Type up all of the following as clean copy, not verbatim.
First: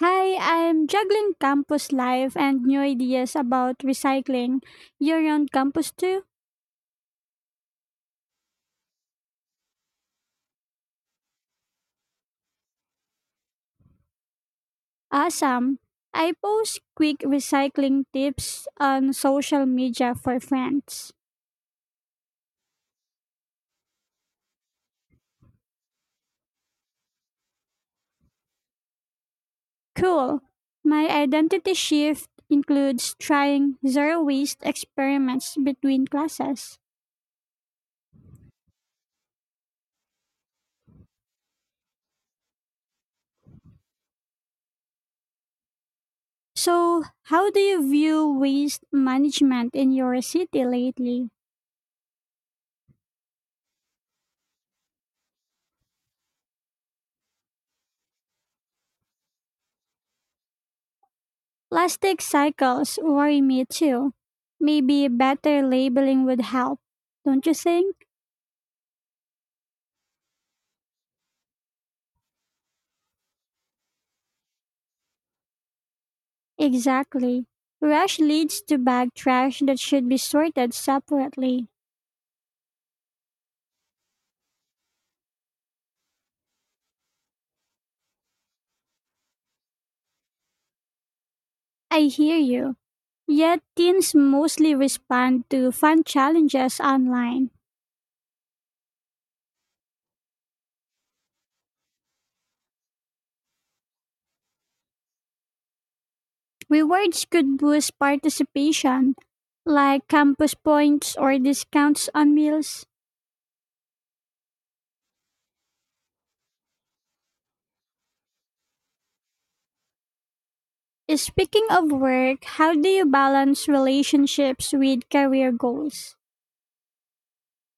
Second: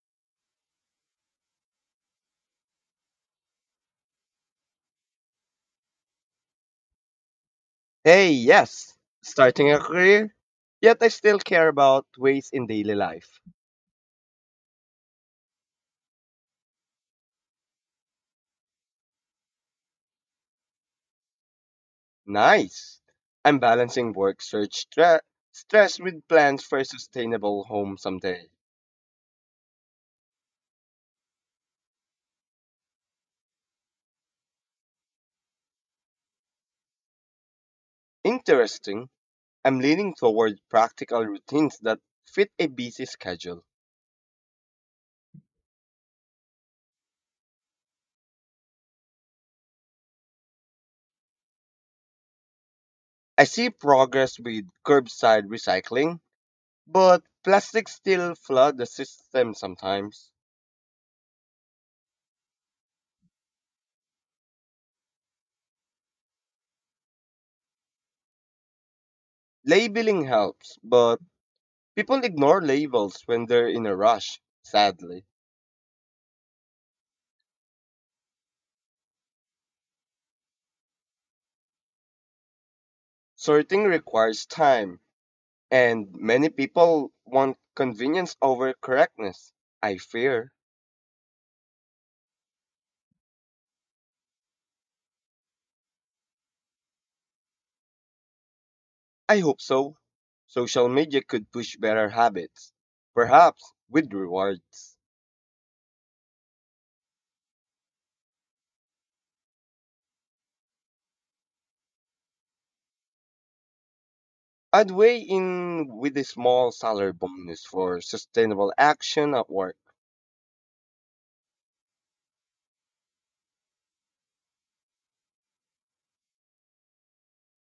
Hi, I'm juggling campus life and new ideas about recycling. You're on campus too? Hey, yes, starting a career, yet I still care about ways in daily life. Awesome. I post quick recycling tips on social media for friends. Nice. I'm balancing work search stress with plans for a sustainable home someday. Cool. My identity shift includes trying zero waste experiments between classes. Interesting. I'm leaning toward practical routines that fit a busy schedule. So, how do you view waste management in your city lately? I see progress with curbside recycling, but plastics still flood the system sometimes. Plastic cycles worry me too. Maybe better labeling would help, don't you think? Labeling helps, but people ignore labels when they're in a rush, sadly. Exactly. Rush leads to bag trash that should be sorted separately. Sorting requires time, and many people want convenience over correctness. I fear. I hear you. Yet teens mostly respond to fun challenges online. I hope so. Social media could push better habits, perhaps with rewards. Rewards could boost participation, like campus points or discounts on meals. I'd weigh in with a small salary bonus for sustainable action at work. Speaking of work, how do you balance relationships with career goals?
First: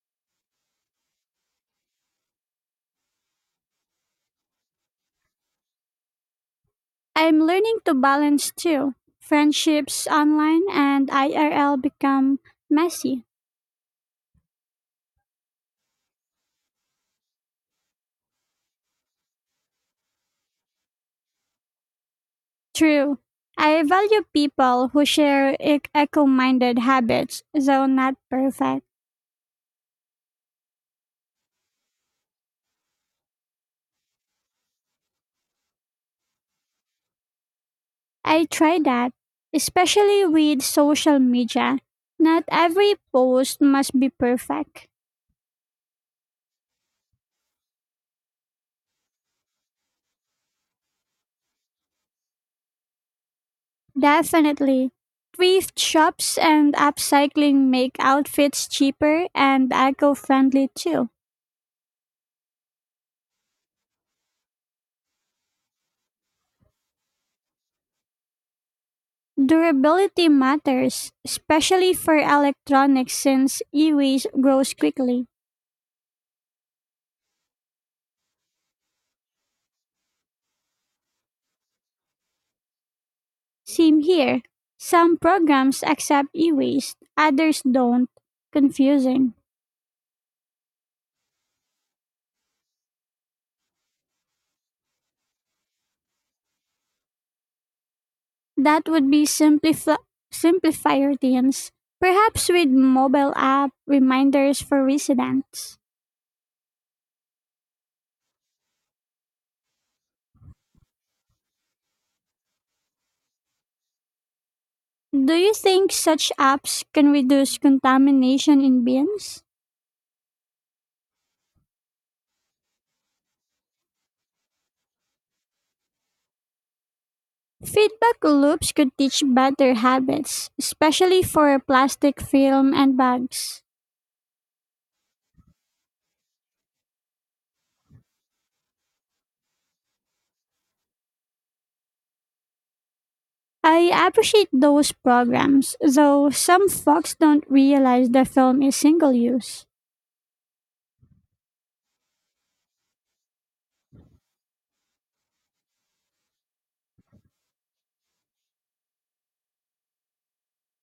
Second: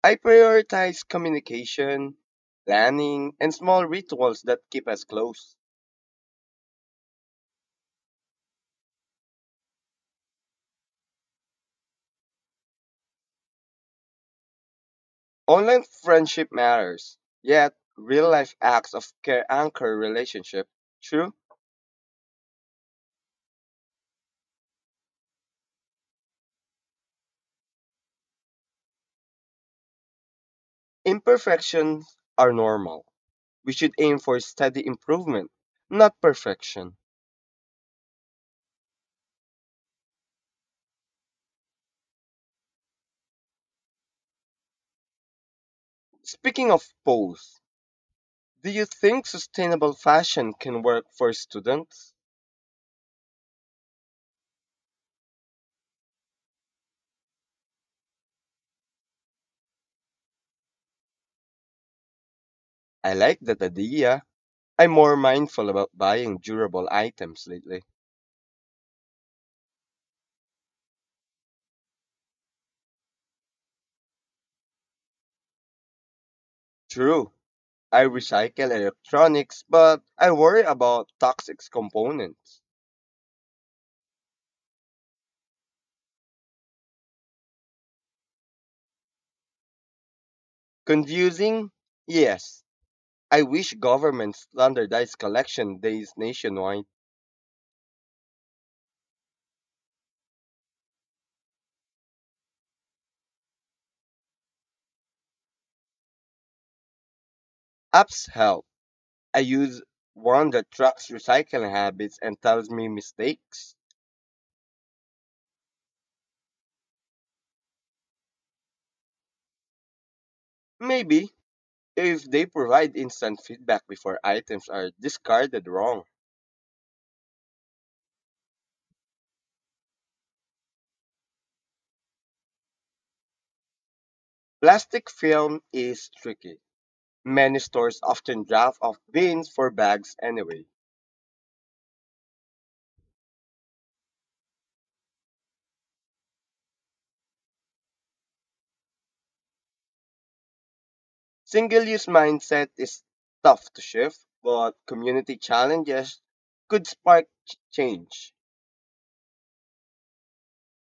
I prioritize communication, planning, and small rituals that keep us close. I'm learning to balance too. Friendships online and IRL become messy. Online friendship matters, yet real life acts of care anchor relationship. True, True. I value people who share eco minded habits, though not perfect. imperfections are normal. We should aim for steady improvement, not perfection. I try that, especially with social media. Not every post must be perfect. Speaking of pose, do you think sustainable fashion can work for students? Definitely. Thrift shops and upcycling make outfits cheaper and eco friendly too. I like that idea. I'm more mindful about buying durable items lately. Durability matters, especially for electronics since e-waste grows quickly. True, I recycle electronics, but I worry about toxic components. Same here. Some programs accept e-waste, others don't. Confusing. Confusing? Yes, I wish governments standardized collection days nationwide. That would be simplify routines, perhaps with mobile app reminders for residents. Apps help. I use one that tracks recycling habits and tells me mistakes. Do you think such apps can reduce contamination in bins? Maybe if they provide instant feedback before items are discarded wrong. Feedback loops could teach better habits, especially for plastic film and bags. Plastic film is tricky. Many stores often draft off bins for bags anyway. I appreciate those programs, though some folks don't realize the film is single use. Single use mindset is tough to shift, but community challenges could spark change.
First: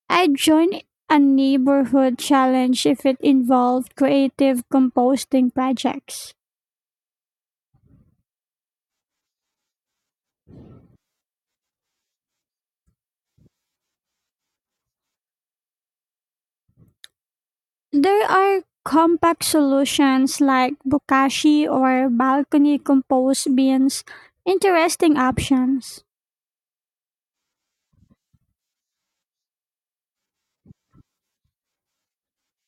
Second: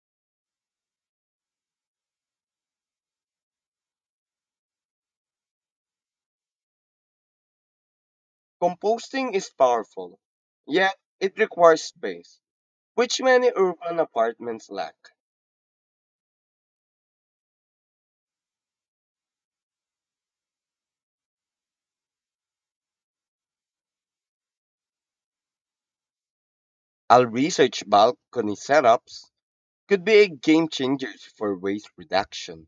I'd join a neighborhood challenge if it involved creative composting projects. Composting is powerful, yet it requires space, which many urban apartments lack. There are compact solutions like bokashi or balcony compost bins, interesting options. Our research balcony setups could be a game changer for waste reduction.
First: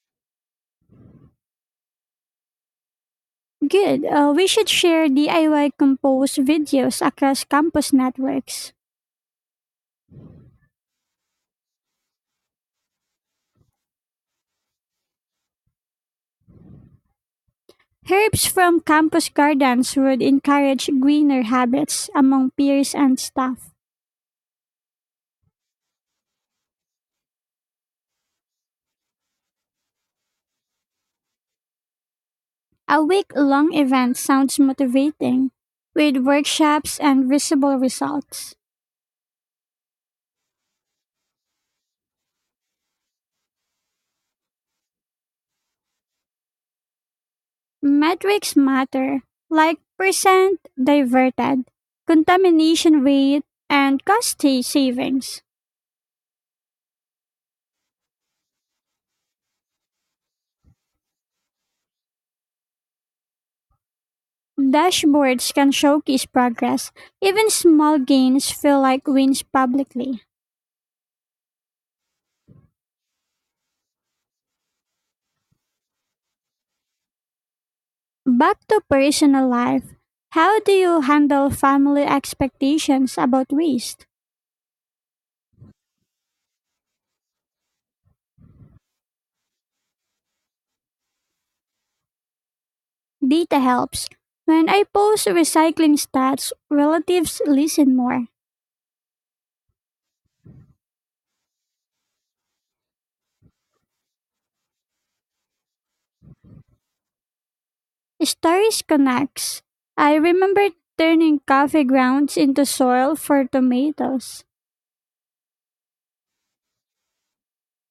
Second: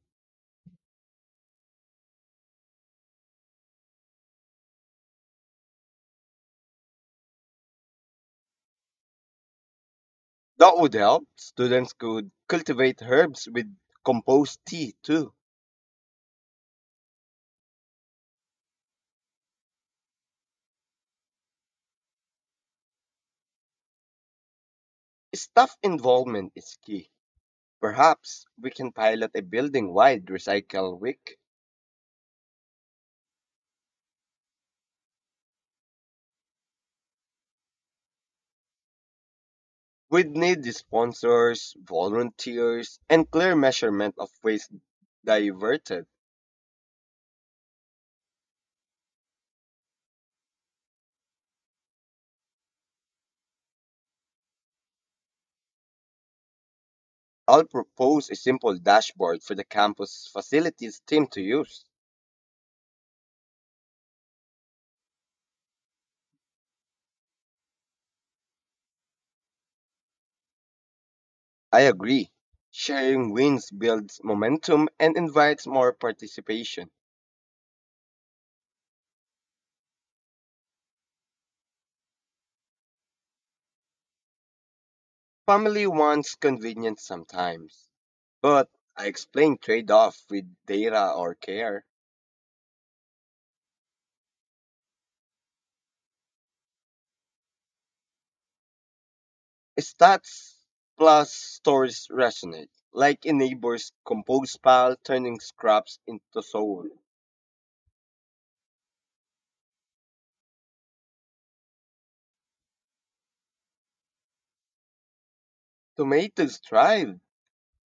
Good. We should share DIY compost videos across campus networks. That would help. Students could cultivate herbs with compost tea too. Herbs from campus gardens would encourage greener habits among peers and staff. Staff involvement is key. Perhaps we can pilot a building wide recycle week. A week long event sounds motivating, with workshops and visible results. We'd need the sponsors, volunteers, and clear measurement of waste diverted. Metrics matter, like percent diverted, contamination rate, and cost savings. I'll propose a simple dashboard for the campus facilities team to use. Dashboards can showcase progress. Even small gains feel like wins publicly. I agree. Sharing wins builds momentum and invites more participation. Back to personal life. How do you handle family expectations about waste? Family wants convenience sometimes, but I explain trade off with data or care. Data helps. When I post recycling stats, relatives listen more. Stats plus stories resonate, like a neighbor's compost pile turning scraps into soil. Stories connects. I remember turning coffee grounds into soil for tomatoes. Tomatoes thrive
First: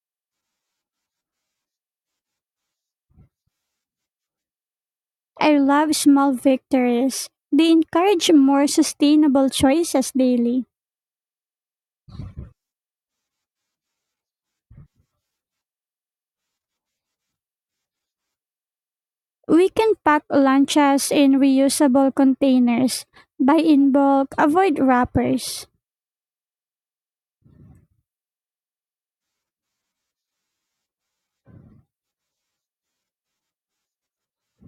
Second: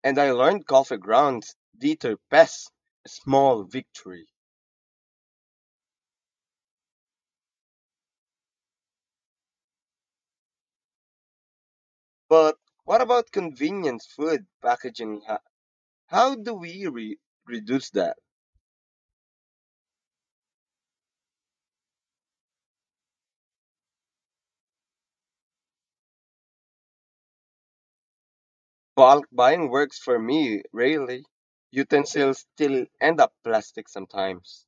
and I learned golf grounds. Dieter Pes, a small victory. I love small victories. They encourage more sustainable choices daily. But what about convenience food packaging? How do we reduce that? We can pack lanchas in reusable containers, buy in bulk, avoid wrappers. Bulk buying works for me, really. Utensils still end up plastic sometimes.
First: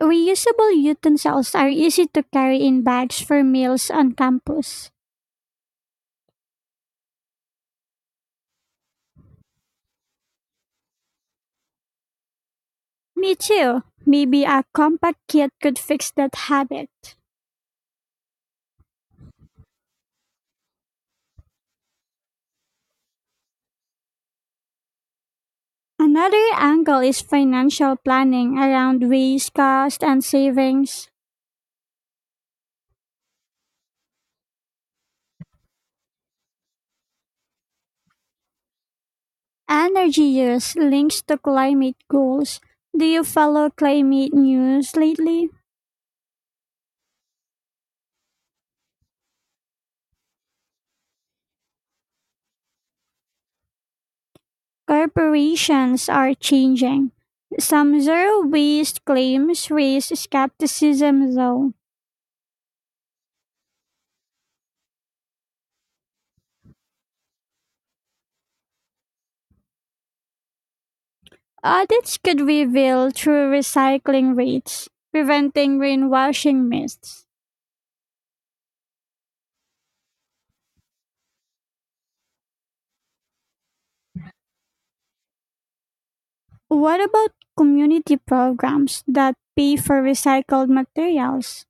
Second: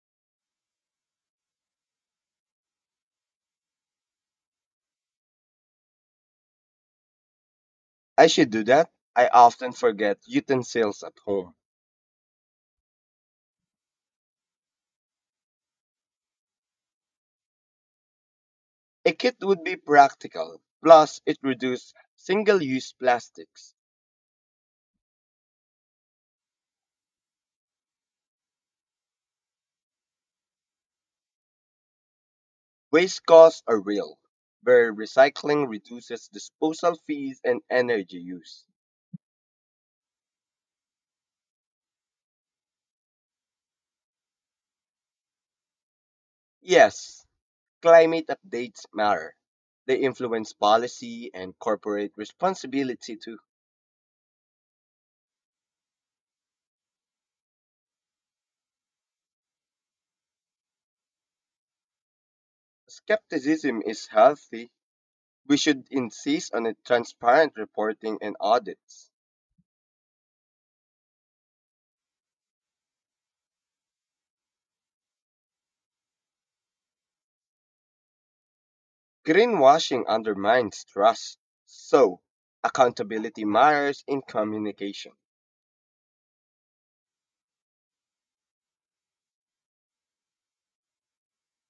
Reusable utensils are easy to carry in bags for meals on campus. I should do that. I often forget utensils at home. Me too. Maybe a compact kit could fix that habit. A kit would be practical, plus, it reduces single use plastics. Another angle is financial planning around waste, cost, and savings. Waste costs are real, where recycling reduces disposal fees and energy use. Energy use links to climate goals. Do you follow climate news lately? Yes, climate updates matter. They influence policy and corporate responsibility too. Corporations are changing. Some zero waste claims raise skepticism, though. Skepticism is healthy. We should insist on a transparent reporting and audits. Audits could reveal true recycling rates, preventing greenwashing myths. Greenwashing undermines trust. So, accountability matters in communication. What about community programs that pay for recycled materials?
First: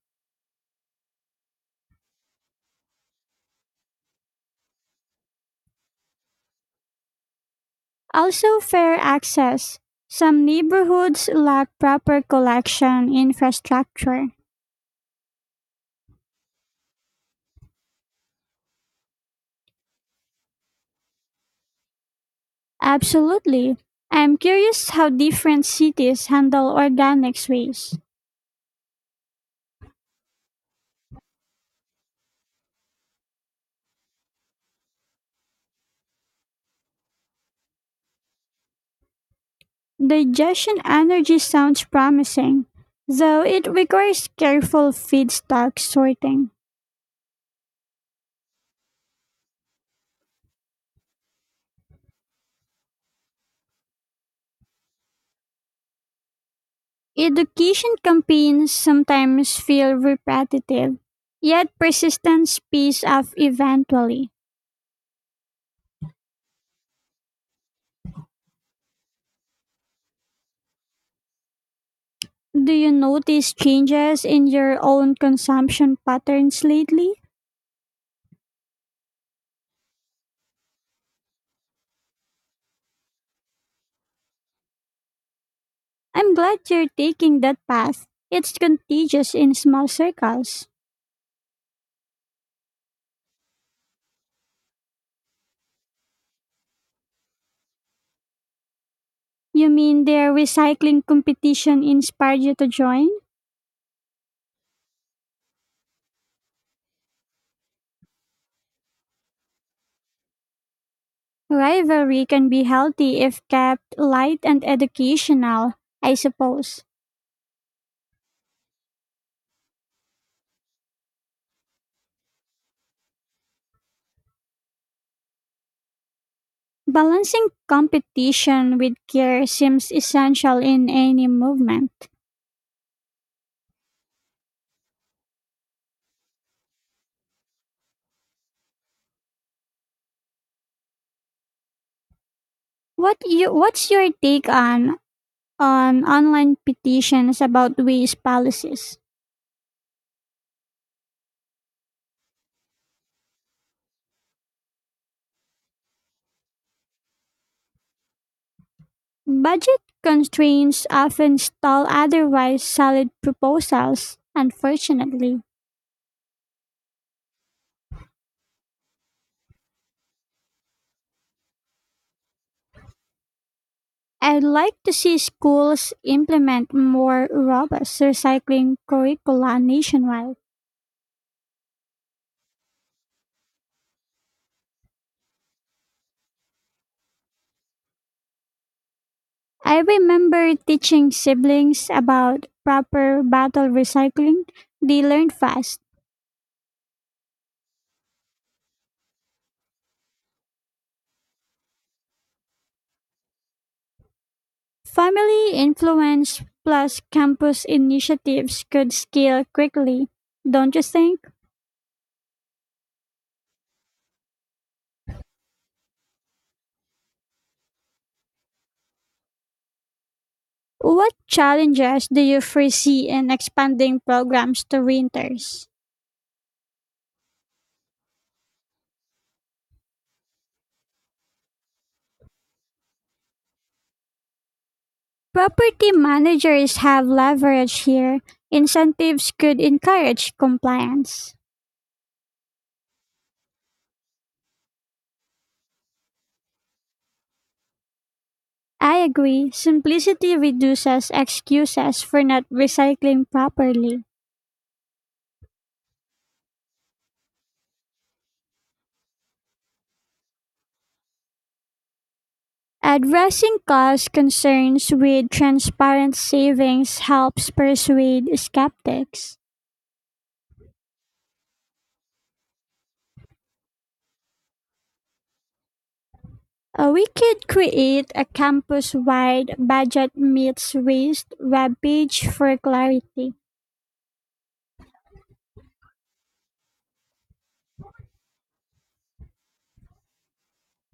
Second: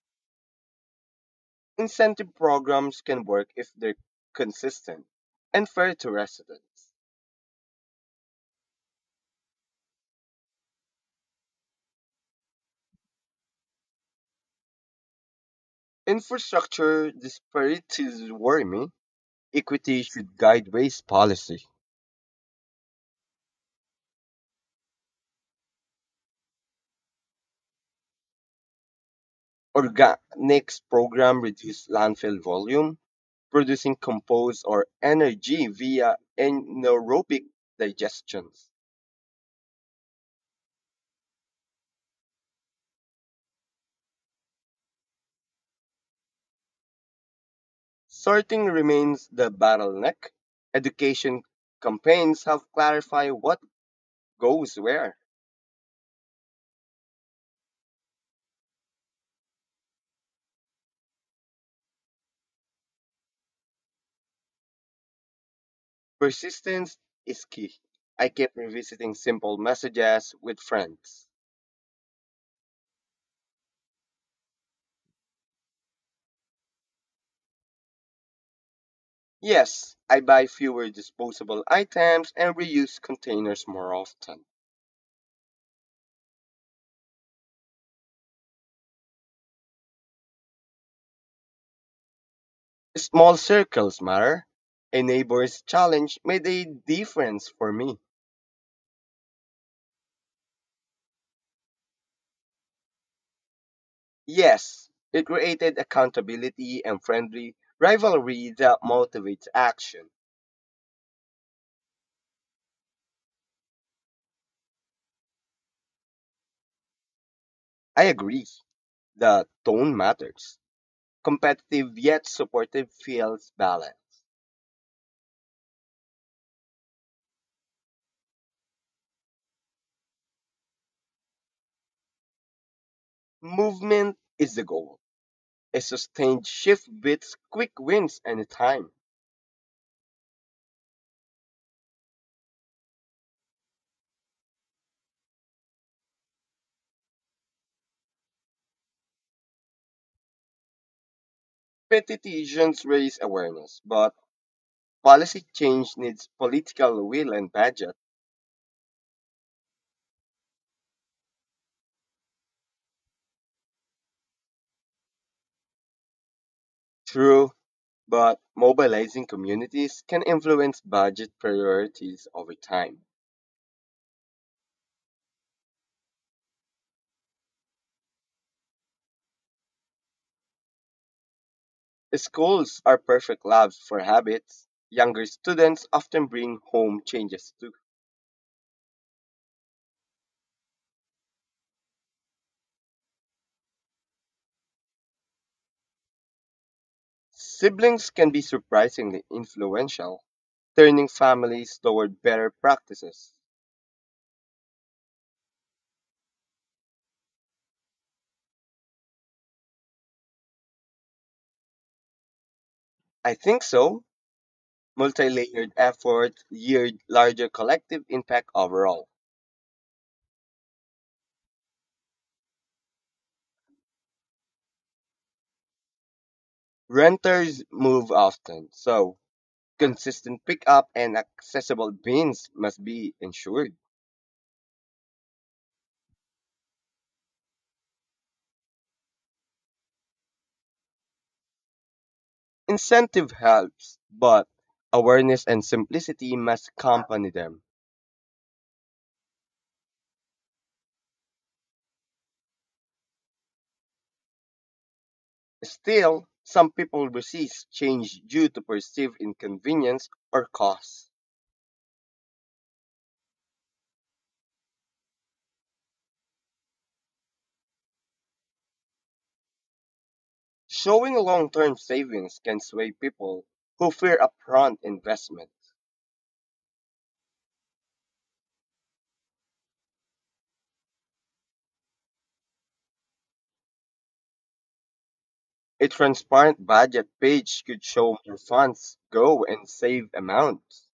Incentive programs can work if they're consistent and fair to residents. Also, fair access. Some neighborhoods lack proper collection infrastructure. Infrastructure disparities worry me. Equity should guide waste policy. Absolutely. I'm curious how different cities handle organics waste. Organics program reduce landfill volume, producing compost or energy via anaerobic digestions. Digestion energy sounds promising, though it requires careful feedstock sorting. Sorting remains the bottleneck. Education campaigns have clarified what goes where. Education campaigns sometimes feel repetitive, yet persistence pays off eventually. Persistence is key. I keep revisiting simple messages with friends. Do you notice changes in your own consumption patterns lately? Yes, I buy fewer disposable items and reuse containers more often. I'm glad you're taking that path. It's contagious in small circles. Small circles matter. A neighbor's challenge made a difference for me. You mean their recycling competition inspired you to join? Yes, it created accountability and friendly rivalry that motivates action. Rivalry can be healthy if kept light and educational, I suppose. I agree. The tone matters. Competitive yet supportive feels balanced. Balancing competition with care seems essential in any movement. Movement is the goal. A sustained shift beats quick wins anytime. What's your take on online petitions about waste policies? Petitions raise awareness, but policy change needs political will and budget. Budget constraints often stall otherwise solid proposals, unfortunately. True, but mobilizing communities can influence budget priorities over time. I'd like to see schools implement more robust recycling curricula nationwide. Schools are perfect labs for habits. Younger students often bring home changes too. I remember teaching siblings about proper bottle recycling. They learned fast. Siblings can be surprisingly influential, turning families toward better practices. Family influence plus campus initiatives could scale quickly, don't you think? I think so. Multi-layered efforts yield larger collective impact overall. What challenges do you foresee in expanding programs to renters? Renters move often, so consistent pickup and accessible bins must be ensured. Property managers have leverage here. Incentives could encourage compliance. Incentive helps, but awareness and simplicity must accompany them. I agree, simplicity reduces excuses for not recycling properly. Still, some people resist change due to perceived inconvenience or cost. Addressing cost concerns with transparent savings helps persuade skeptics. Showing long-term savings can sway people who fear upfront investment. We could create a campus wide budget meets waste webpage for clarity. A transparent budget page could show where funds go and save amounts.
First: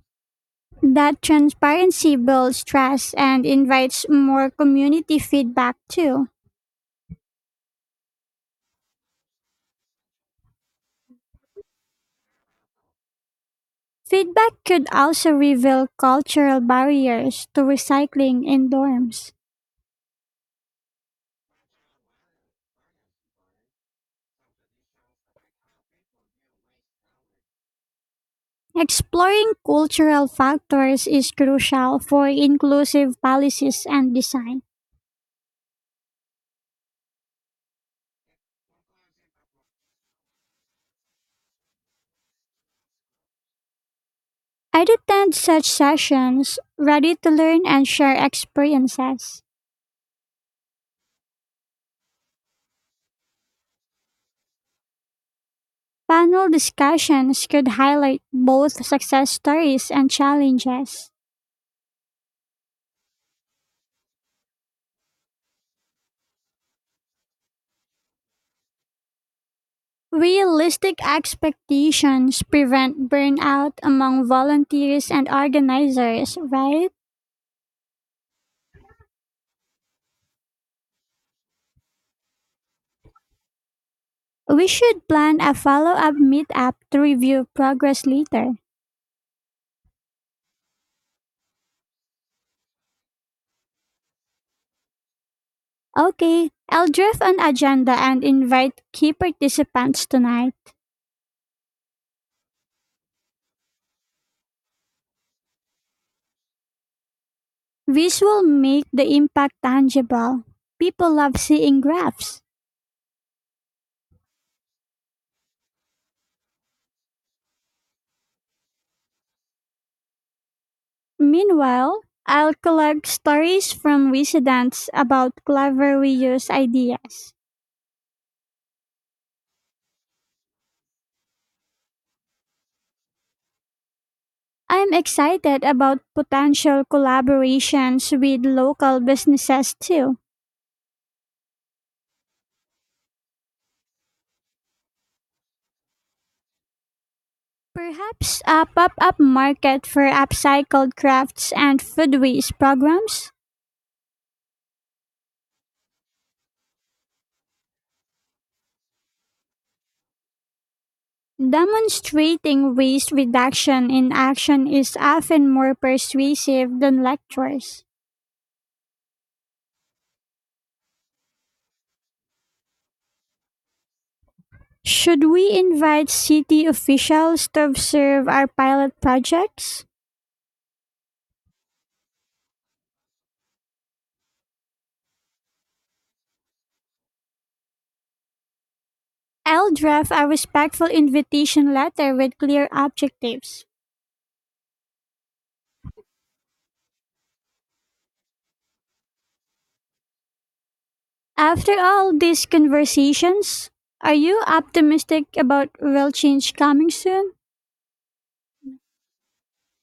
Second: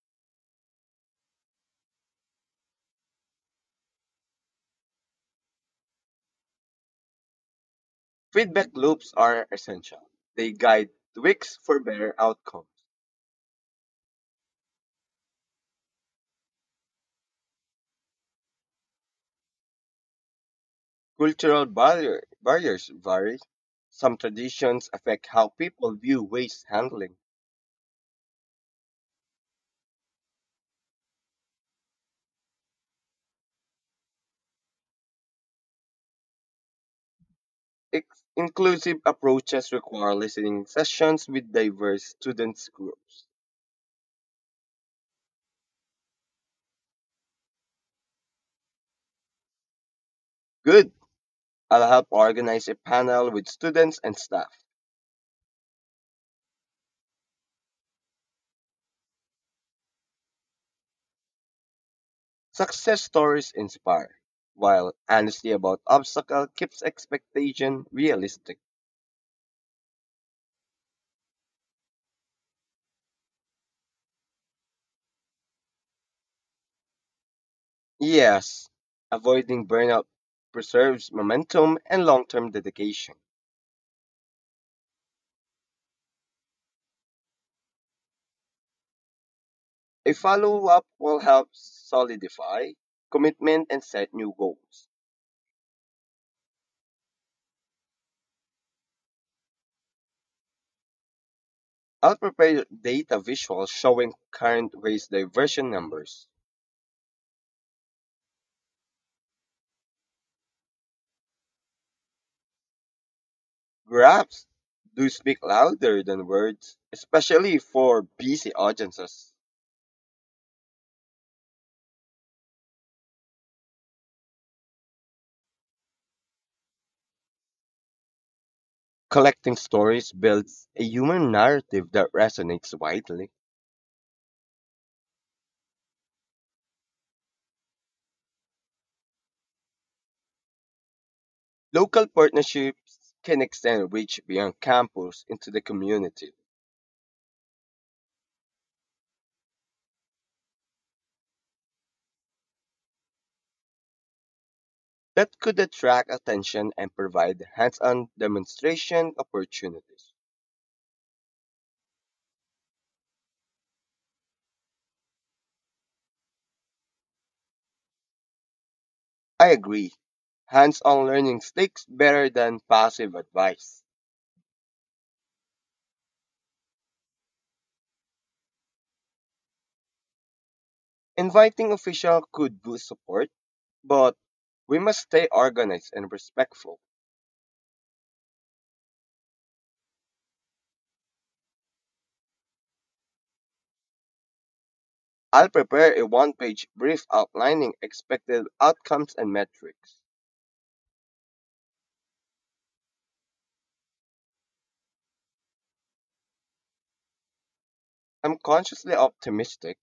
That transparency builds trust and invites more community feedback too. Feedback loops are essential. They guide tweaks for better outcomes. Feedback could also reveal cultural barriers to recycling in dorms. Cultural barriers vary. Some traditions affect how people view waste handling. Exploring cultural factors is crucial for inclusive policies and design. Inclusive approaches require listening sessions with diverse students groups. I'd attend such sessions, ready to learn and share experiences. Good. I'll help organize a panel with students and staff. Panel discussions could highlight both success stories and challenges. Success stories inspire, while honesty about obstacle keeps expectation realistic. Realistic expectations prevent burnout among volunteers and organizers, right? Yes, avoiding burnout preserves momentum and long-term dedication. We should plan a follow up meetup to review progress later. A follow-up will help solidify commitment and set new goals. Okay, I'll draft an agenda and invite key participants tonight. I'll prepare data visuals showing current waste diversion numbers. This will make the impact tangible. People love seeing graphs. Graphs do speak louder than words, especially for busy audiences. Meanwhile, I'll collect stories from residents about clever reuse ideas. Collecting stories builds a human narrative that resonates widely. I'm excited about potential collaborations with local businesses too. Local partnerships can extend reach beyond campus into the community. Perhaps a pop up market for upcycled crafts and food waste programs? That could attract attention and provide hands on demonstration opportunities. Demonstrating waste reduction in action is often more persuasive than lectures. I agree. Hands on learning sticks better than passive advice. Should we invite city officials to observe our pilot projects? Inviting official could boost support, but we must stay organized and respectful. I'll draft a respectful invitation letter with clear objectives. I'll prepare a one page brief outlining expected outcomes and metrics. After all these conversations, are you optimistic about real change coming soon? I'm consciously optimistic.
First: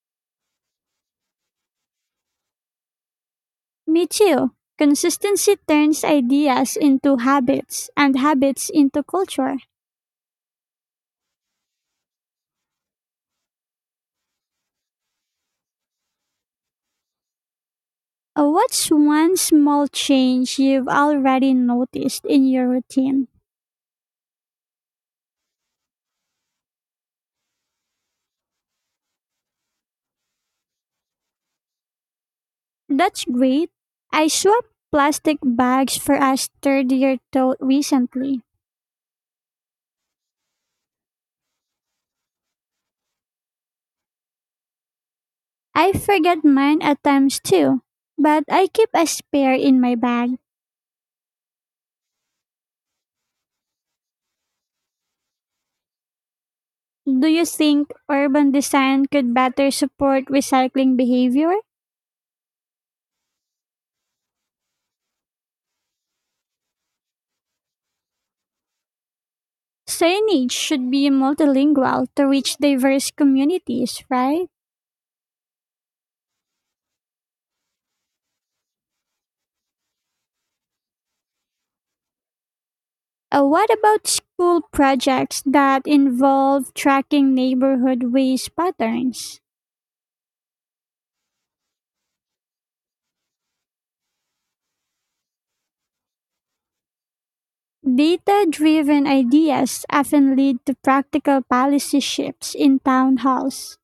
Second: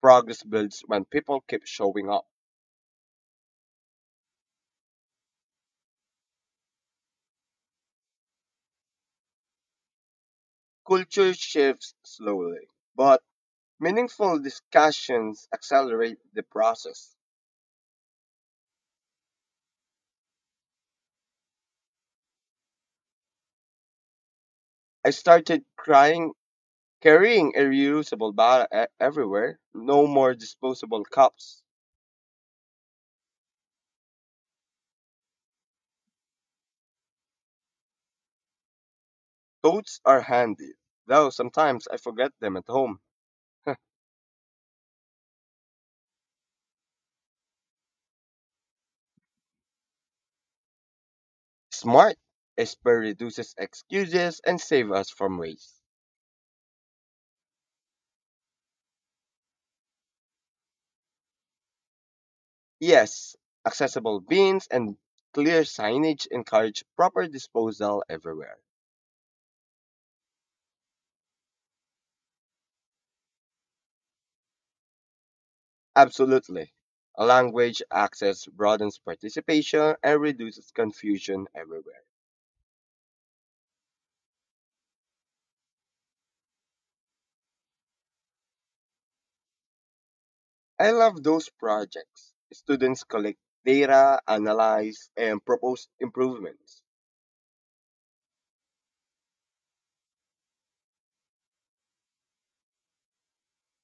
Progress builds when people keep showing up. Me too. Consistency turns ideas into habits and habits into culture. Culture shifts slowly, but meaningful discussions accelerate the process. What's one small change you've already noticed in your routine? I started crying, carrying a reusable bottle everywhere. No more disposable cups. That's great. I swapped plastic bags for a sturdier tote recently. Totes are handy, though sometimes I forget them at home. I forget mine at times too, but I keep a spare in my bag. Smart. Esper reduces excuses and saves us from waste. Do you think urban design could better support recycling behavior? Yes, accessible bins and clear signage encourage proper disposal everywhere. Signage should be multilingual to reach diverse communities, right? Absolutely. Language access broadens participation and reduces confusion everywhere. What about school projects that involve tracking neighborhood waste patterns? I love those projects. Students collect data, analyze, and propose improvements. Data driven ideas often lead to practical policy shifts in town halls.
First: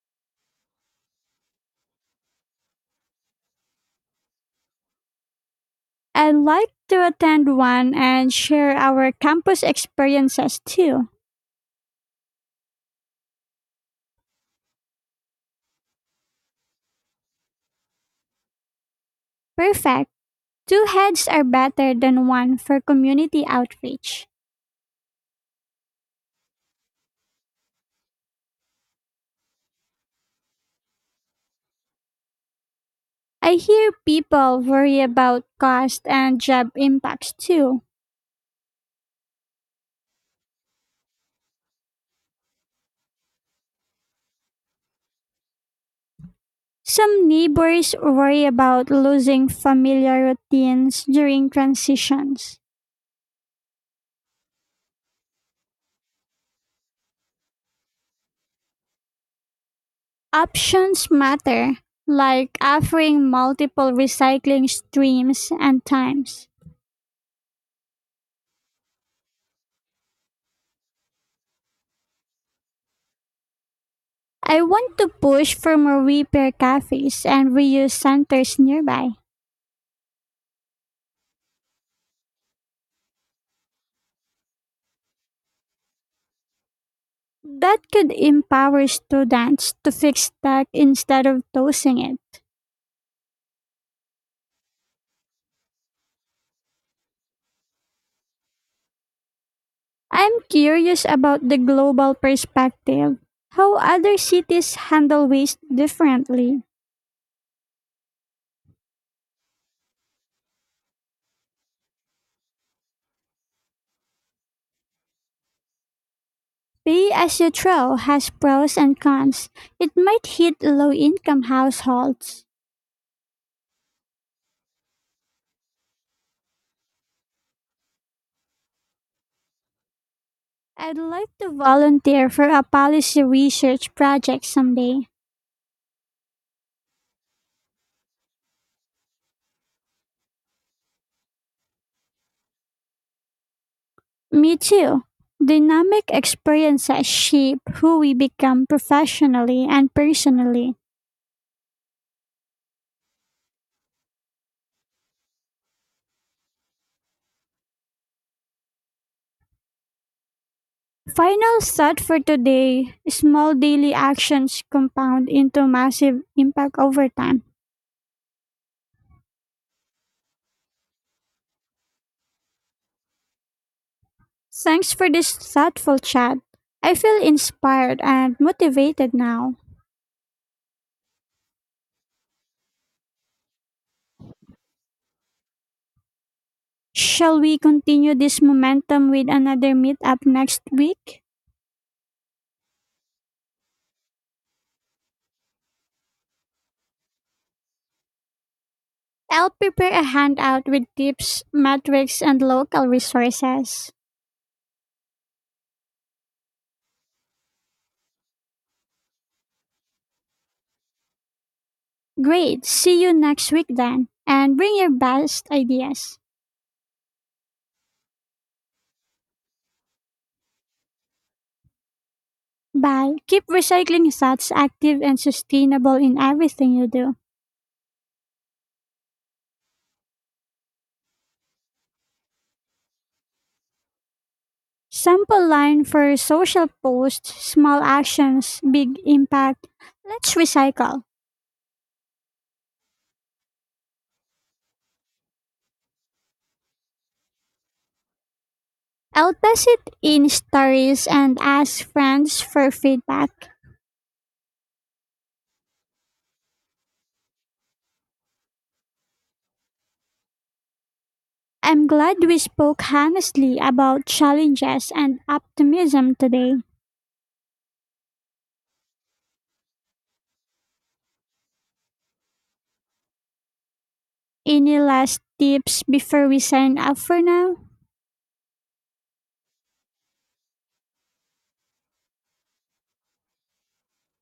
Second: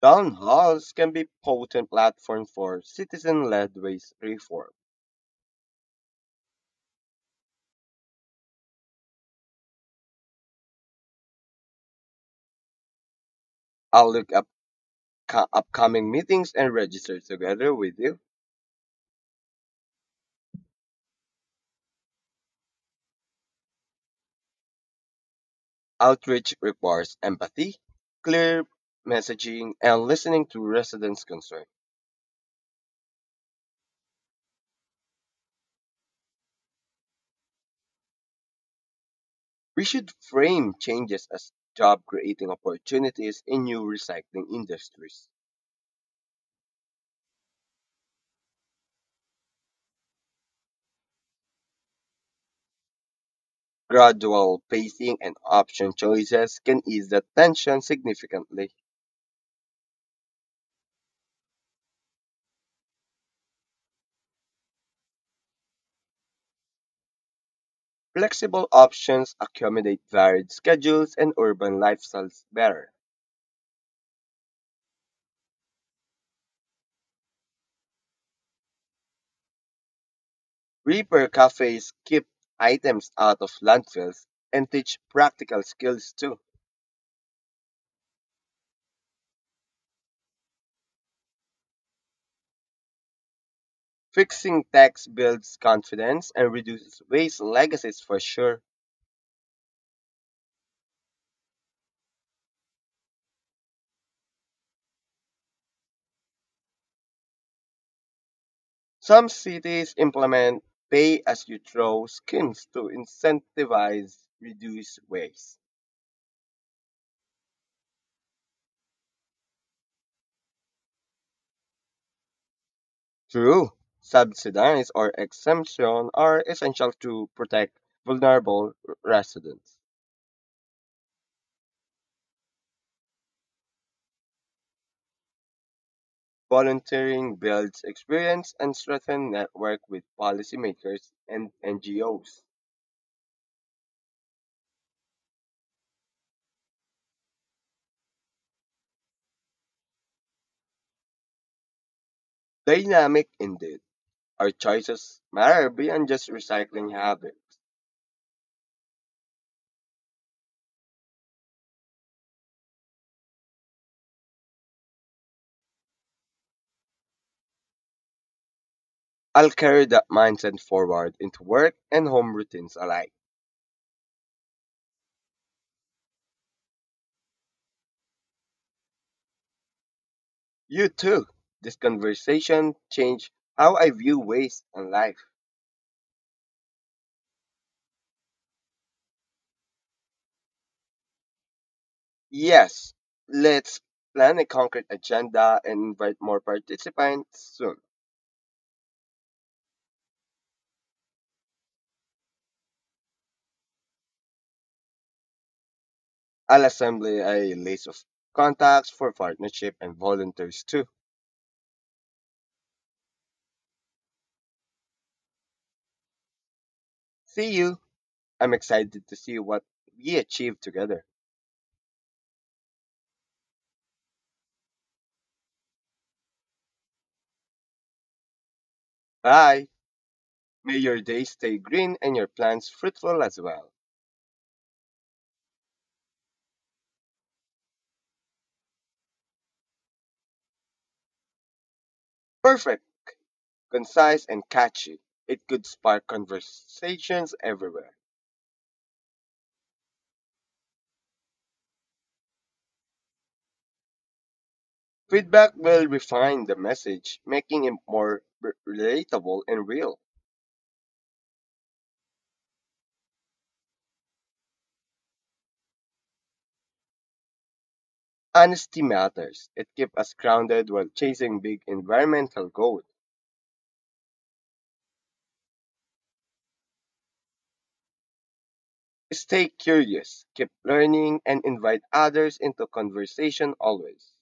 Town halls can be potent platforms for citizen-led waste reform. I'd like to attend one and share our campus experiences too. I'll look up upcoming meetings and register together with you. Perfect. Two heads are better than one for community outreach. Outreach requires empathy, clear messaging, and listening to residents' concerns. I hear people worry about cost and job impacts too. We should frame changes as job creating opportunities in new recycling industries. Some neighbors worry about losing familiar routines during transitions. Gradual pacing and option choices can ease the tension significantly. Options matter, like offering multiple recycling streams and times. Flexible options accommodate varied schedules and urban lifestyles better. I want to push for more repair cafes and reuse centers nearby. Repair cafes keep items out of landfills and teach practical skills too. That could empower students to fix tech instead of tossing it. Fixing tax builds confidence and reduces waste legacies for sure. I'm curious about the global perspective, how other cities handle waste differently. Some cities implement pay as you throw schemes to incentivize reduced waste. Pay as you throw has pros and cons. It might hit low income households. True, subsidies or exemption are essential to protect vulnerable residents. I'd like to volunteer for a policy research project someday. Volunteering builds experience and strengthens network with policymakers and NGOs. Me too. Dynamic experiences shape who we become professionally and personally. Dynamic indeed. Our choices matter beyond just recycling habits. Final thought for today small daily actions compound into massive impact over time. I'll carry that mindset forward into work and home routines alike. Thanks for this thoughtful chat. I feel inspired and motivated now. You too. This conversation changed how I view waste and life. Shall we continue this momentum with another meetup next week? Yes, let's plan a concrete agenda and invite more participants soon. I'll prepare a handout with tips, metrics, and local resources. I'll assemble a list of contacts for partnership and volunteers too. Great. See you next week then. And bring your best ideas. See you. I'm excited to see what we achieve together. Bye. Keep recycling thoughts active and sustainable in everything you do. Bye. May your day stay green and your plans fruitful as well. Sample line for social posts, small actions, big impact. Let's recycle. Perfect. Concise and catchy. It could spark conversations everywhere. I'll test it in stories and ask friends for feedback. Feedback will refine the message, making it more relatable and real. I'm glad we spoke honestly about challenges and optimism today. Honesty matters. It keeps us grounded while chasing big environmental goals. Any last tips before we sign off for now? Stay curious, keep learning, and invite others into conversation always.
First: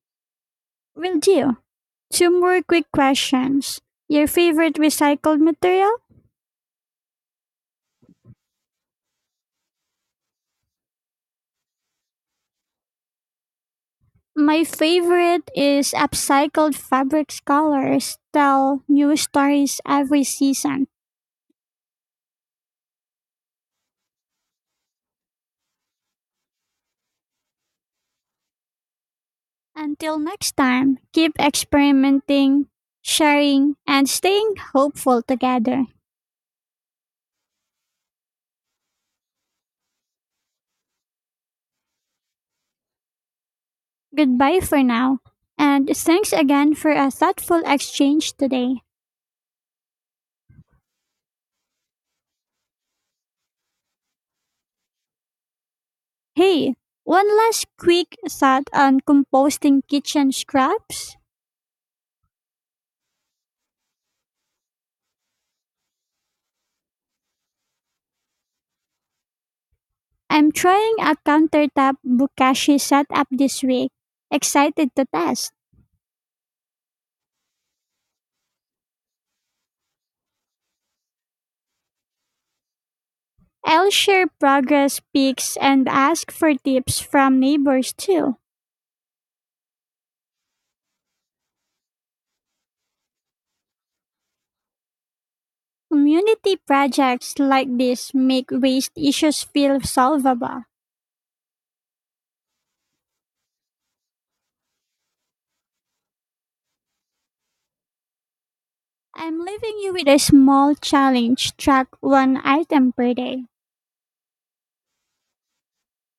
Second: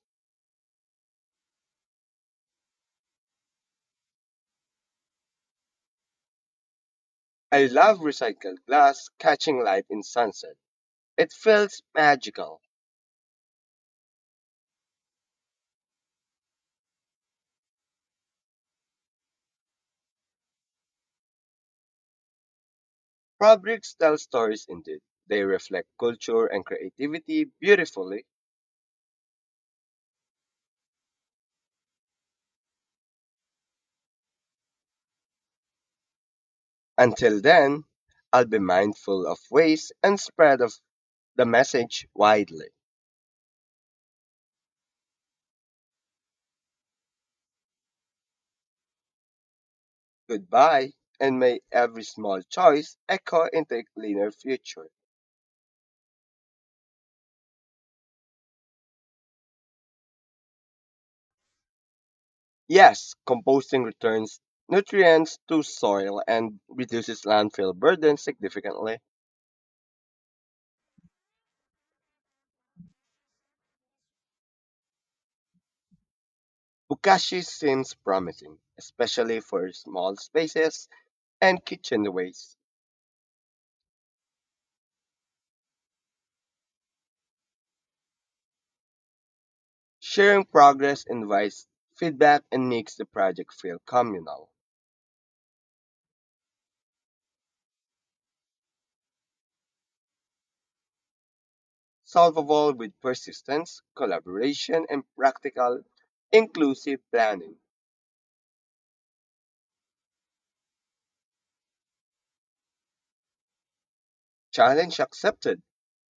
Will do. Two more quick questions. Your favorite recycled material? I love recycled glass catching light in sunset. It feels magical. My favorite is upcycled fabric colors tell new stories every season. Fabrics tell stories indeed. They reflect culture and creativity beautifully. Until next time, keep experimenting, sharing, and staying hopeful together. Until then, I'll be mindful of waste and spread of the message widely. Goodbye for now, and thanks again for a thoughtful exchange today. Goodbye, and may every small choice echo into a cleaner future. Hey, one last quick thought on composting kitchen scraps. Yes, composting returns nutrients to soil and reduces landfill burden significantly. I'm trying a countertop bokashi setup this week. Excited to test. Bukashi seems promising, especially for small spaces and kitchen waste. I'll share progress pics and ask for tips from neighbors too. Sharing progress invites feedback and makes the project feel communal. Community projects like this make waste issues feel solvable. Solvable with persistence, collaboration, and practical, inclusive planning. I'm leaving you with a small challenge track one item per day. Challenge accepted.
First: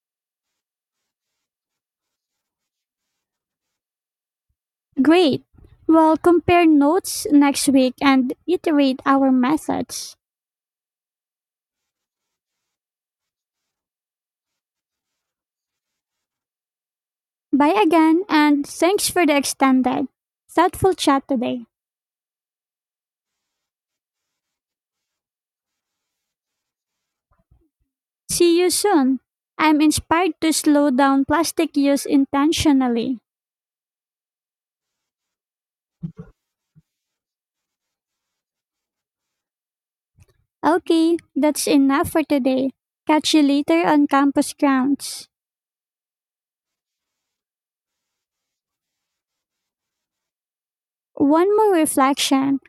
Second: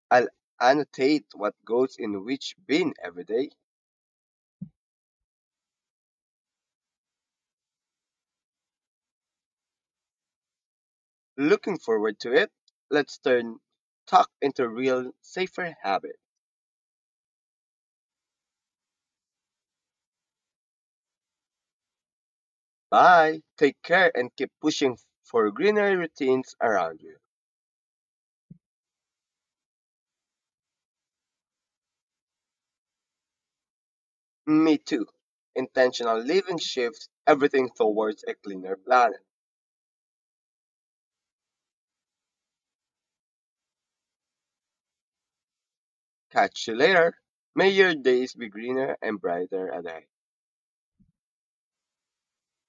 I'll annotate what goes in which bin every day. Great. We'll compare notes next week and iterate our methods. Looking forward to it. Let's turn talk into a real, safer habit. Bye again, and thanks for the extended, thoughtful chat today. Bye. Take care and keep pushing for greener routines around you. See you soon. I'm inspired to slow down plastic use intentionally. Me too. Intentional living shifts everything towards a cleaner planet. Okay, that's enough for today. Catch you later on campus grounds. Catch you later. May your days be greener and brighter a day. One more reflection.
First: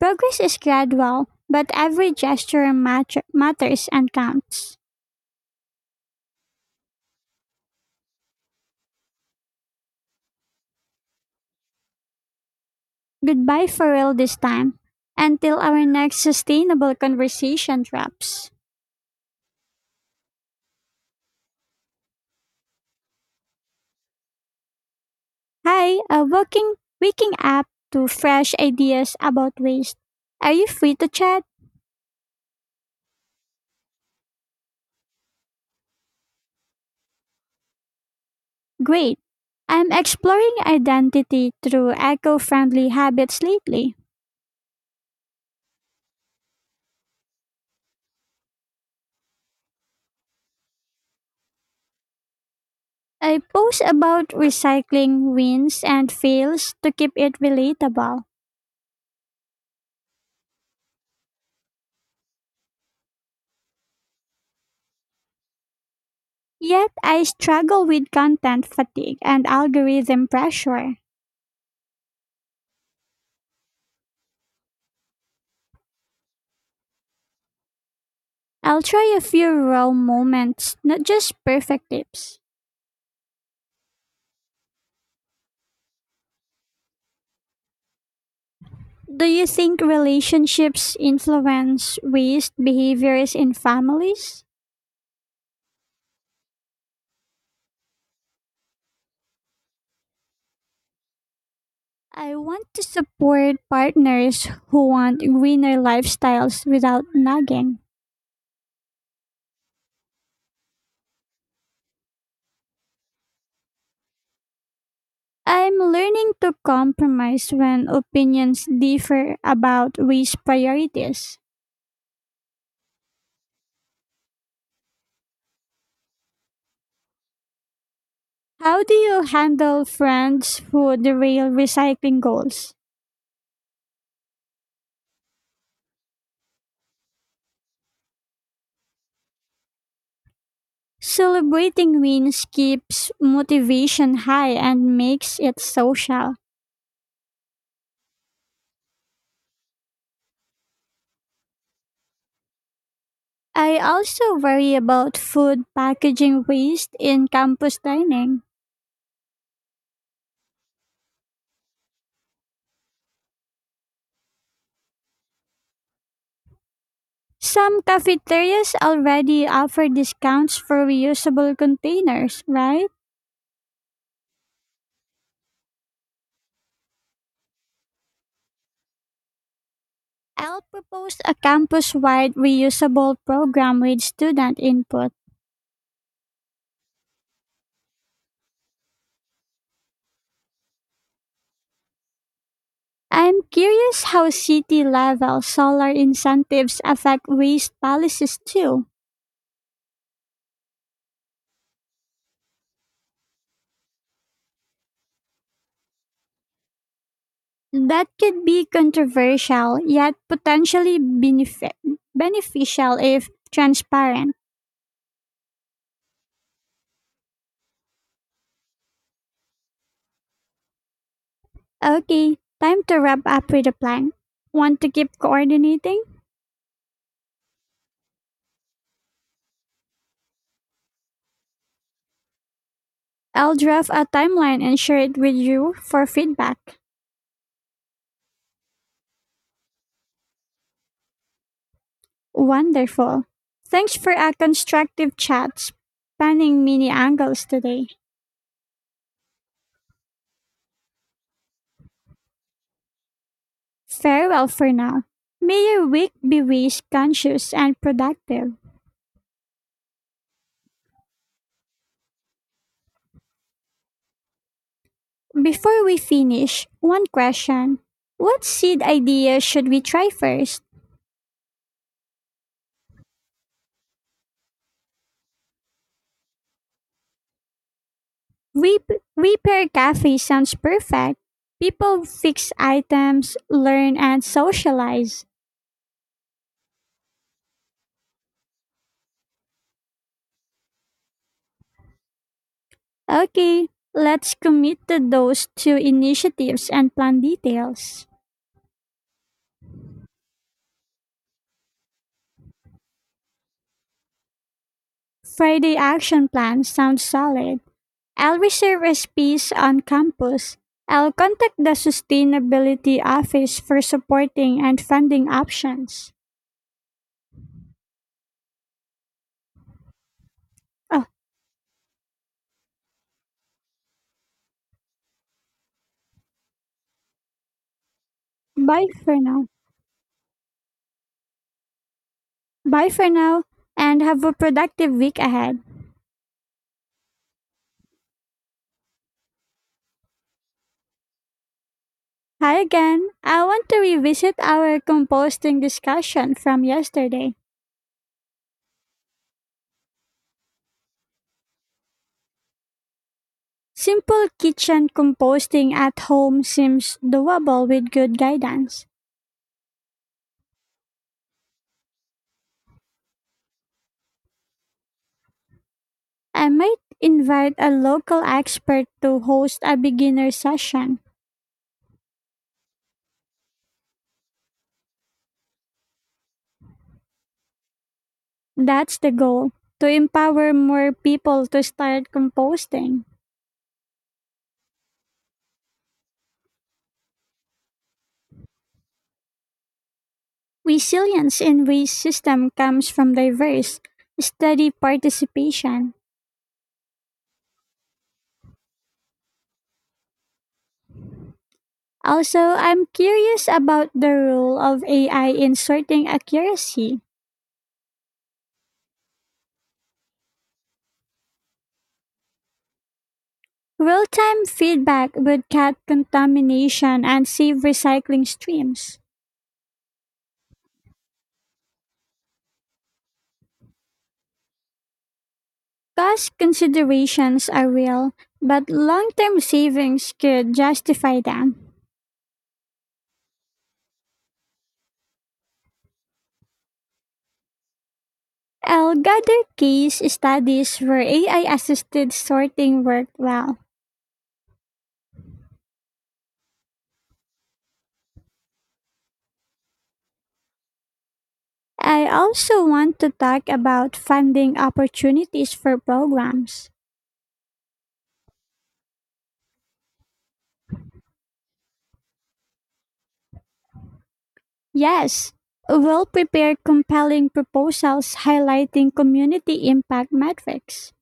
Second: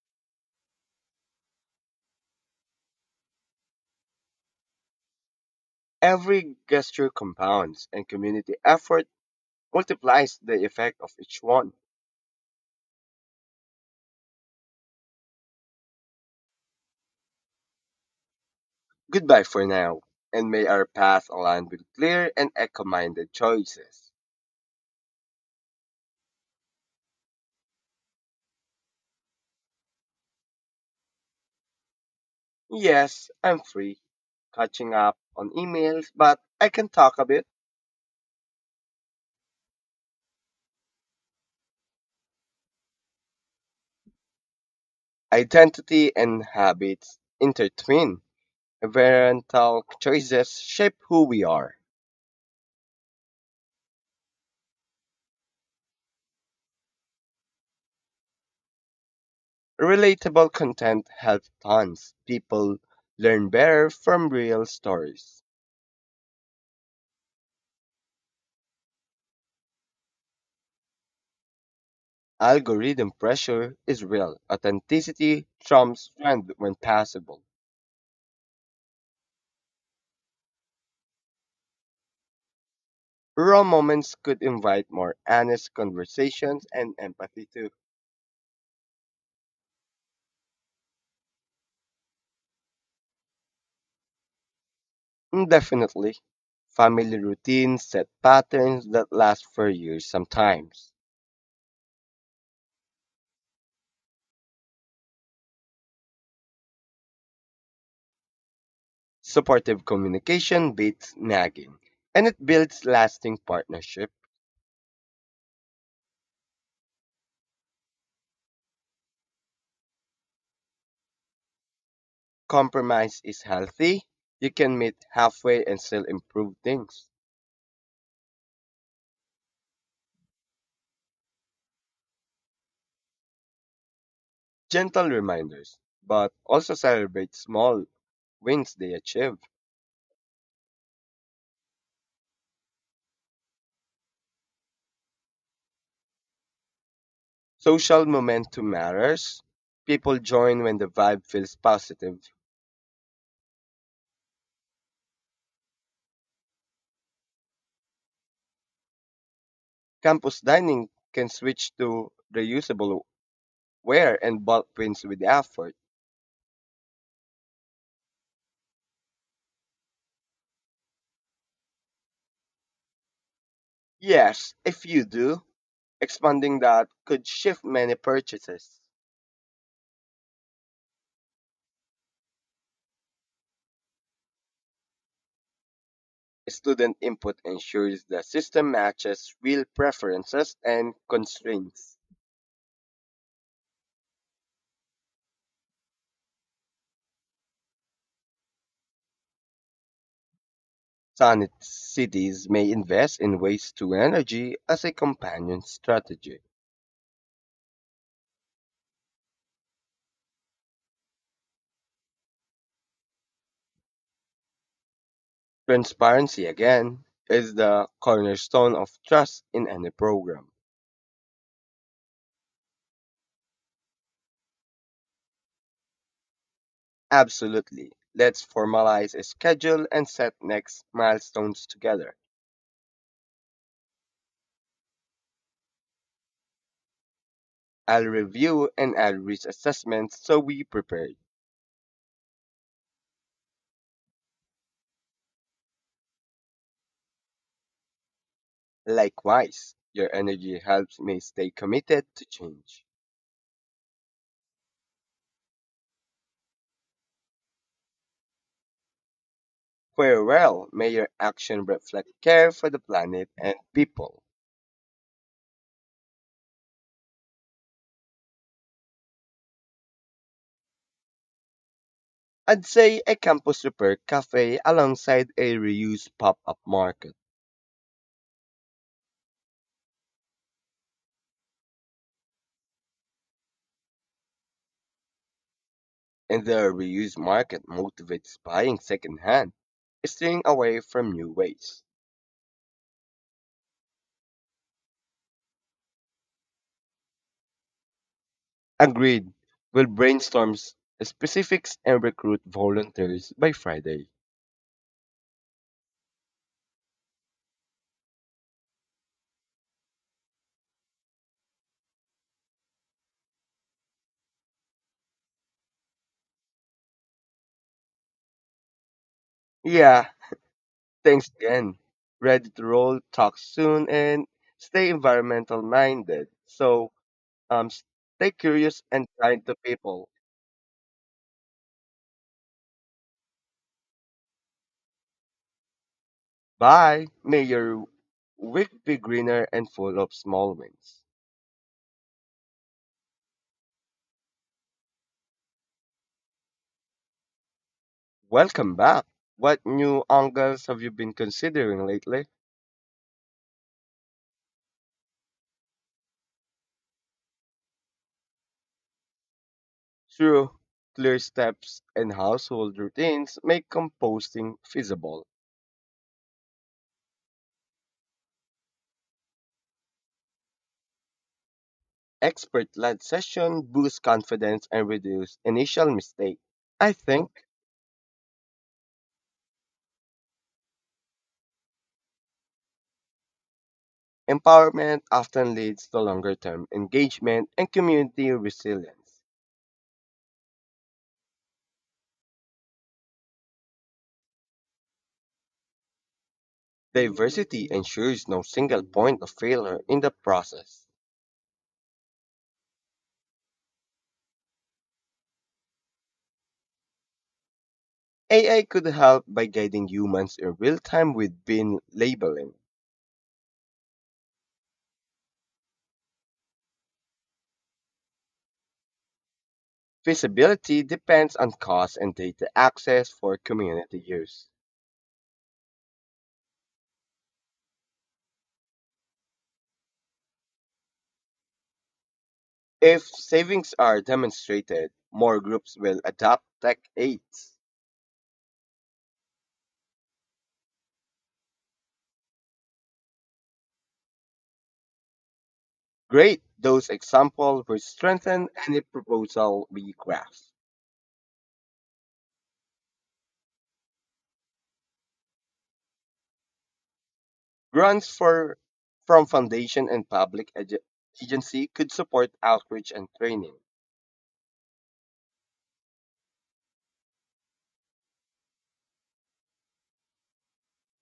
Progress is gradual, but every matters and counts. Every gesture compounds, and community effort multiplies the effect of each one. Goodbye for real this time. Until our next sustainable conversation wraps. Goodbye for now, and may our path align with clear and eco minded choices. Hi, waking up to fresh ideas about waste. Are you free to chat? Yes, I'm free, catching up on emails, but I can talk a bit. Great. I'm exploring identity through eco-friendly habits lately. Identity and habits intertwine. Environmental choices shape who we are. I post about recycling wins and fails to keep it relatable. Relatable content helps tons. People learn better from real stories. Yet I struggle with content fatigue and algorithm pressure. Algorithm pressure is real. Authenticity trumps trend when possible. I'll try a few raw moments, not just perfect tips. Raw moments could invite more honest conversations and empathy too. Do you think relationships influence waste behaviors in families? Definitely. Family routines set patterns that last for years sometimes. I want to support partners who want greener lifestyles without nagging. Supportive communication beats nagging, and it builds lasting partnership. I'm learning to compromise when opinions differ about waste priorities. Compromise is healthy. You can meet halfway and still improve things. How do you handle friends who derail recycling goals? Gentle reminders, but also celebrate small wins they achieve. Celebrating wins keeps motivation high and makes it social. Social momentum matters. People join when the vibe feels positive. I also worry about food packaging waste in campus dining. Campus dining can switch to reusable ware and bulk wins with effort. Some cafeterias already offer discounts for reusable containers, right? Yes, if you do, expanding that could shift many purchases. I'll propose a campus wide reusable program with student input. Student input ensures the system matches real preferences and constraints. I'm curious how city level solar incentives affect waste policies too. Summit cities may invest in waste to energy as a companion strategy. That could be controversial, yet potentially beneficial if transparent. Transparency, again, is the cornerstone of trust in any program. Okay, time to wrap up with a plan. Want to keep coordinating? Absolutely. Let's formalize a schedule and set next milestones together. I'll draft a timeline and share it with you for feedback. I'll review and I'll reach assessments so we prepare. Wonderful. Thanks for a constructive chat, spanning many angles today. Likewise, your energy helps me stay committed to change. Farewell for now. May your week be waste conscious and productive. Farewell, may your action reflect care for the planet and people. Before we finish, one question. What seed idea should we try first? I'd say a campus repair cafe alongside a reused pop-up market. We Repair Cafe sounds perfect. People fix items, learn, and socialize. In the reused market motivates buying secondhand, staying away from new waste. Okay, let's commit to those two initiatives and plan details. Agreed. We'll brainstorm specifics and recruit volunteers by Friday. Friday action plan sounds solid. I'll reserve a space on campus. I'll contact the sustainability office for supporting and funding options. Yeah, Oh, thanks again. Ready to roll, talk soon, and stay environmental minded. So, stay curious bye and for kind now. to people. Bye for now and have a productive week ahead. Bye. May your week be greener and full of small wins. Hi again. I want to revisit our composting discussion from yesterday. Welcome back. What new angles have you been considering lately? Simple kitchen composting at home seems doable with good guidance. True, clear steps and household routines make composting feasible. I might invite a local expert to host a beginner session. Expert led session boosts confidence and reduce initial mistake. I think That's the goal to empower more people to start composting. empowerment often leads to longer term engagement and community resilience. Resilience in waste system comes from diverse, steady participation. Diversity ensures no single point of failure in the process. Also, I'm curious about the role of AI in sorting accuracy. AI could help by guiding humans in real time with bin labeling. Real time feedback would cut contamination and save recycling streams. Feasibility depends on cost and data access for community use. Cost considerations are real, but long term savings could justify them. If savings are demonstrated, more groups will adopt tech aids. I'll gather case studies where AI assisted sorting worked well. Great! Those examples will strengthen any proposal we craft. I also want to talk about funding opportunities for programs. Grants for from foundation and public agency could support outreach and training. Yes, well prepared, compelling proposals highlighting community impact metrics.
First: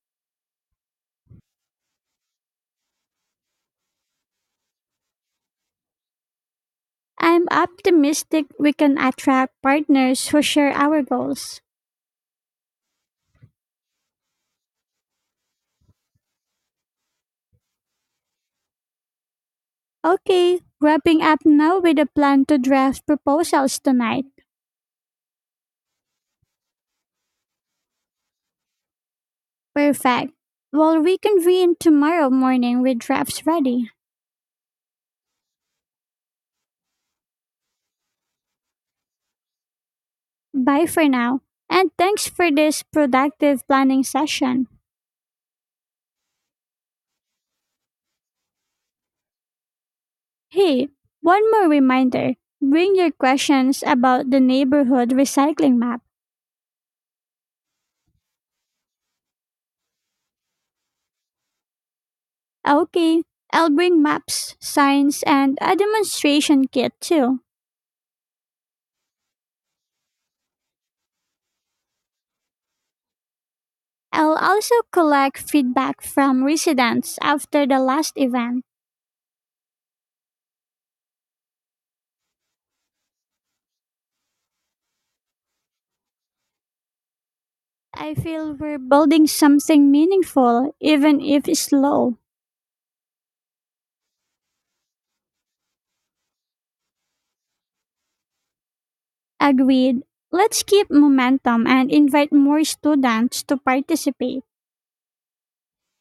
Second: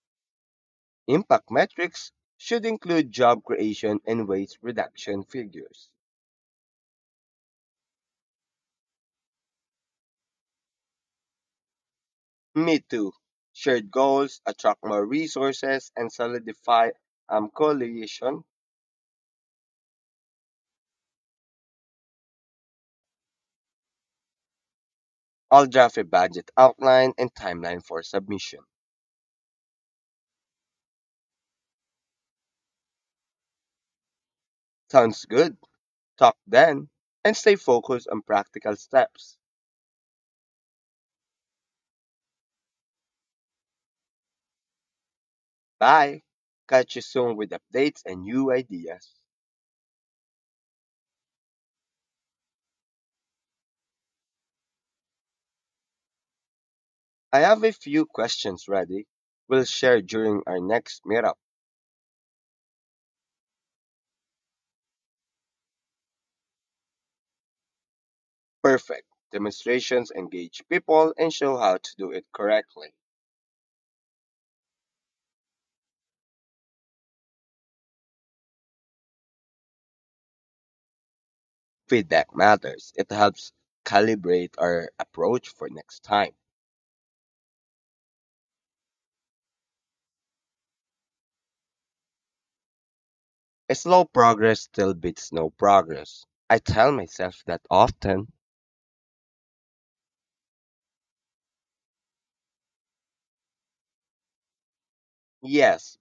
Impact metrics should include job creation and waste reduction figures. I'm optimistic we can attract partners who share our goals. Me too. Shared goals attract more resources and solidify coalition. Okay, wrapping up now with a plan to draft proposals tonight. I'll draft a budget outline and timeline for submission. Perfect. We'll reconvene tomorrow morning with drafts ready. Sounds good. Talk then and stay focused on practical steps. Bye for now, and thanks for this productive planning session. Bye. Catch you soon with updates and new ideas. Hey, one more reminder. Bring your questions about the neighborhood recycling map. I have a few questions ready. We'll share during our next meetup. Okay, I'll bring maps, signs, and a demonstration kit too. Perfect. Demonstrations engage people and show how to do it correctly. I'll also collect feedback from residents after the last event. Feedback matters. It helps calibrate our approach for next time. I feel we're building something meaningful, even if slow. Slow progress still beats no progress. I tell myself that often. Agreed. Let's keep momentum and invite more students to participate. Yes,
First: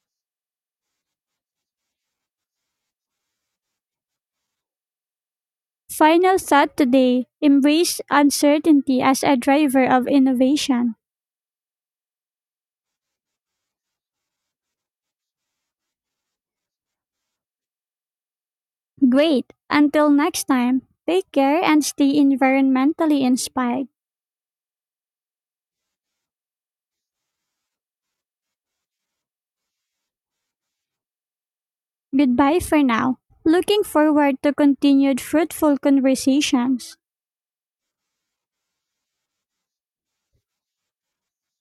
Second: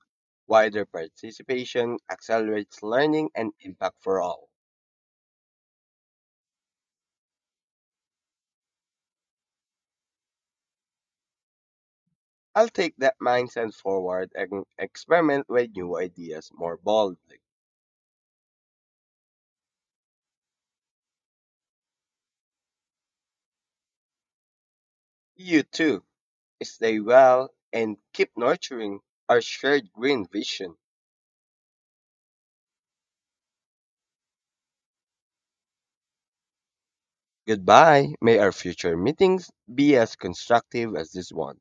wider participation accelerates learning and impact for all. Final thought today embrace uncertainty as a driver of innovation. I'll take that mindset forward and experiment with new ideas more boldly. Great. Until next time, take care and stay environmentally inspired. You too. Stay well and keep nurturing our shared green vision. Goodbye for now. Looking forward to continued fruitful conversations. Goodbye. May our future meetings be as constructive as this one.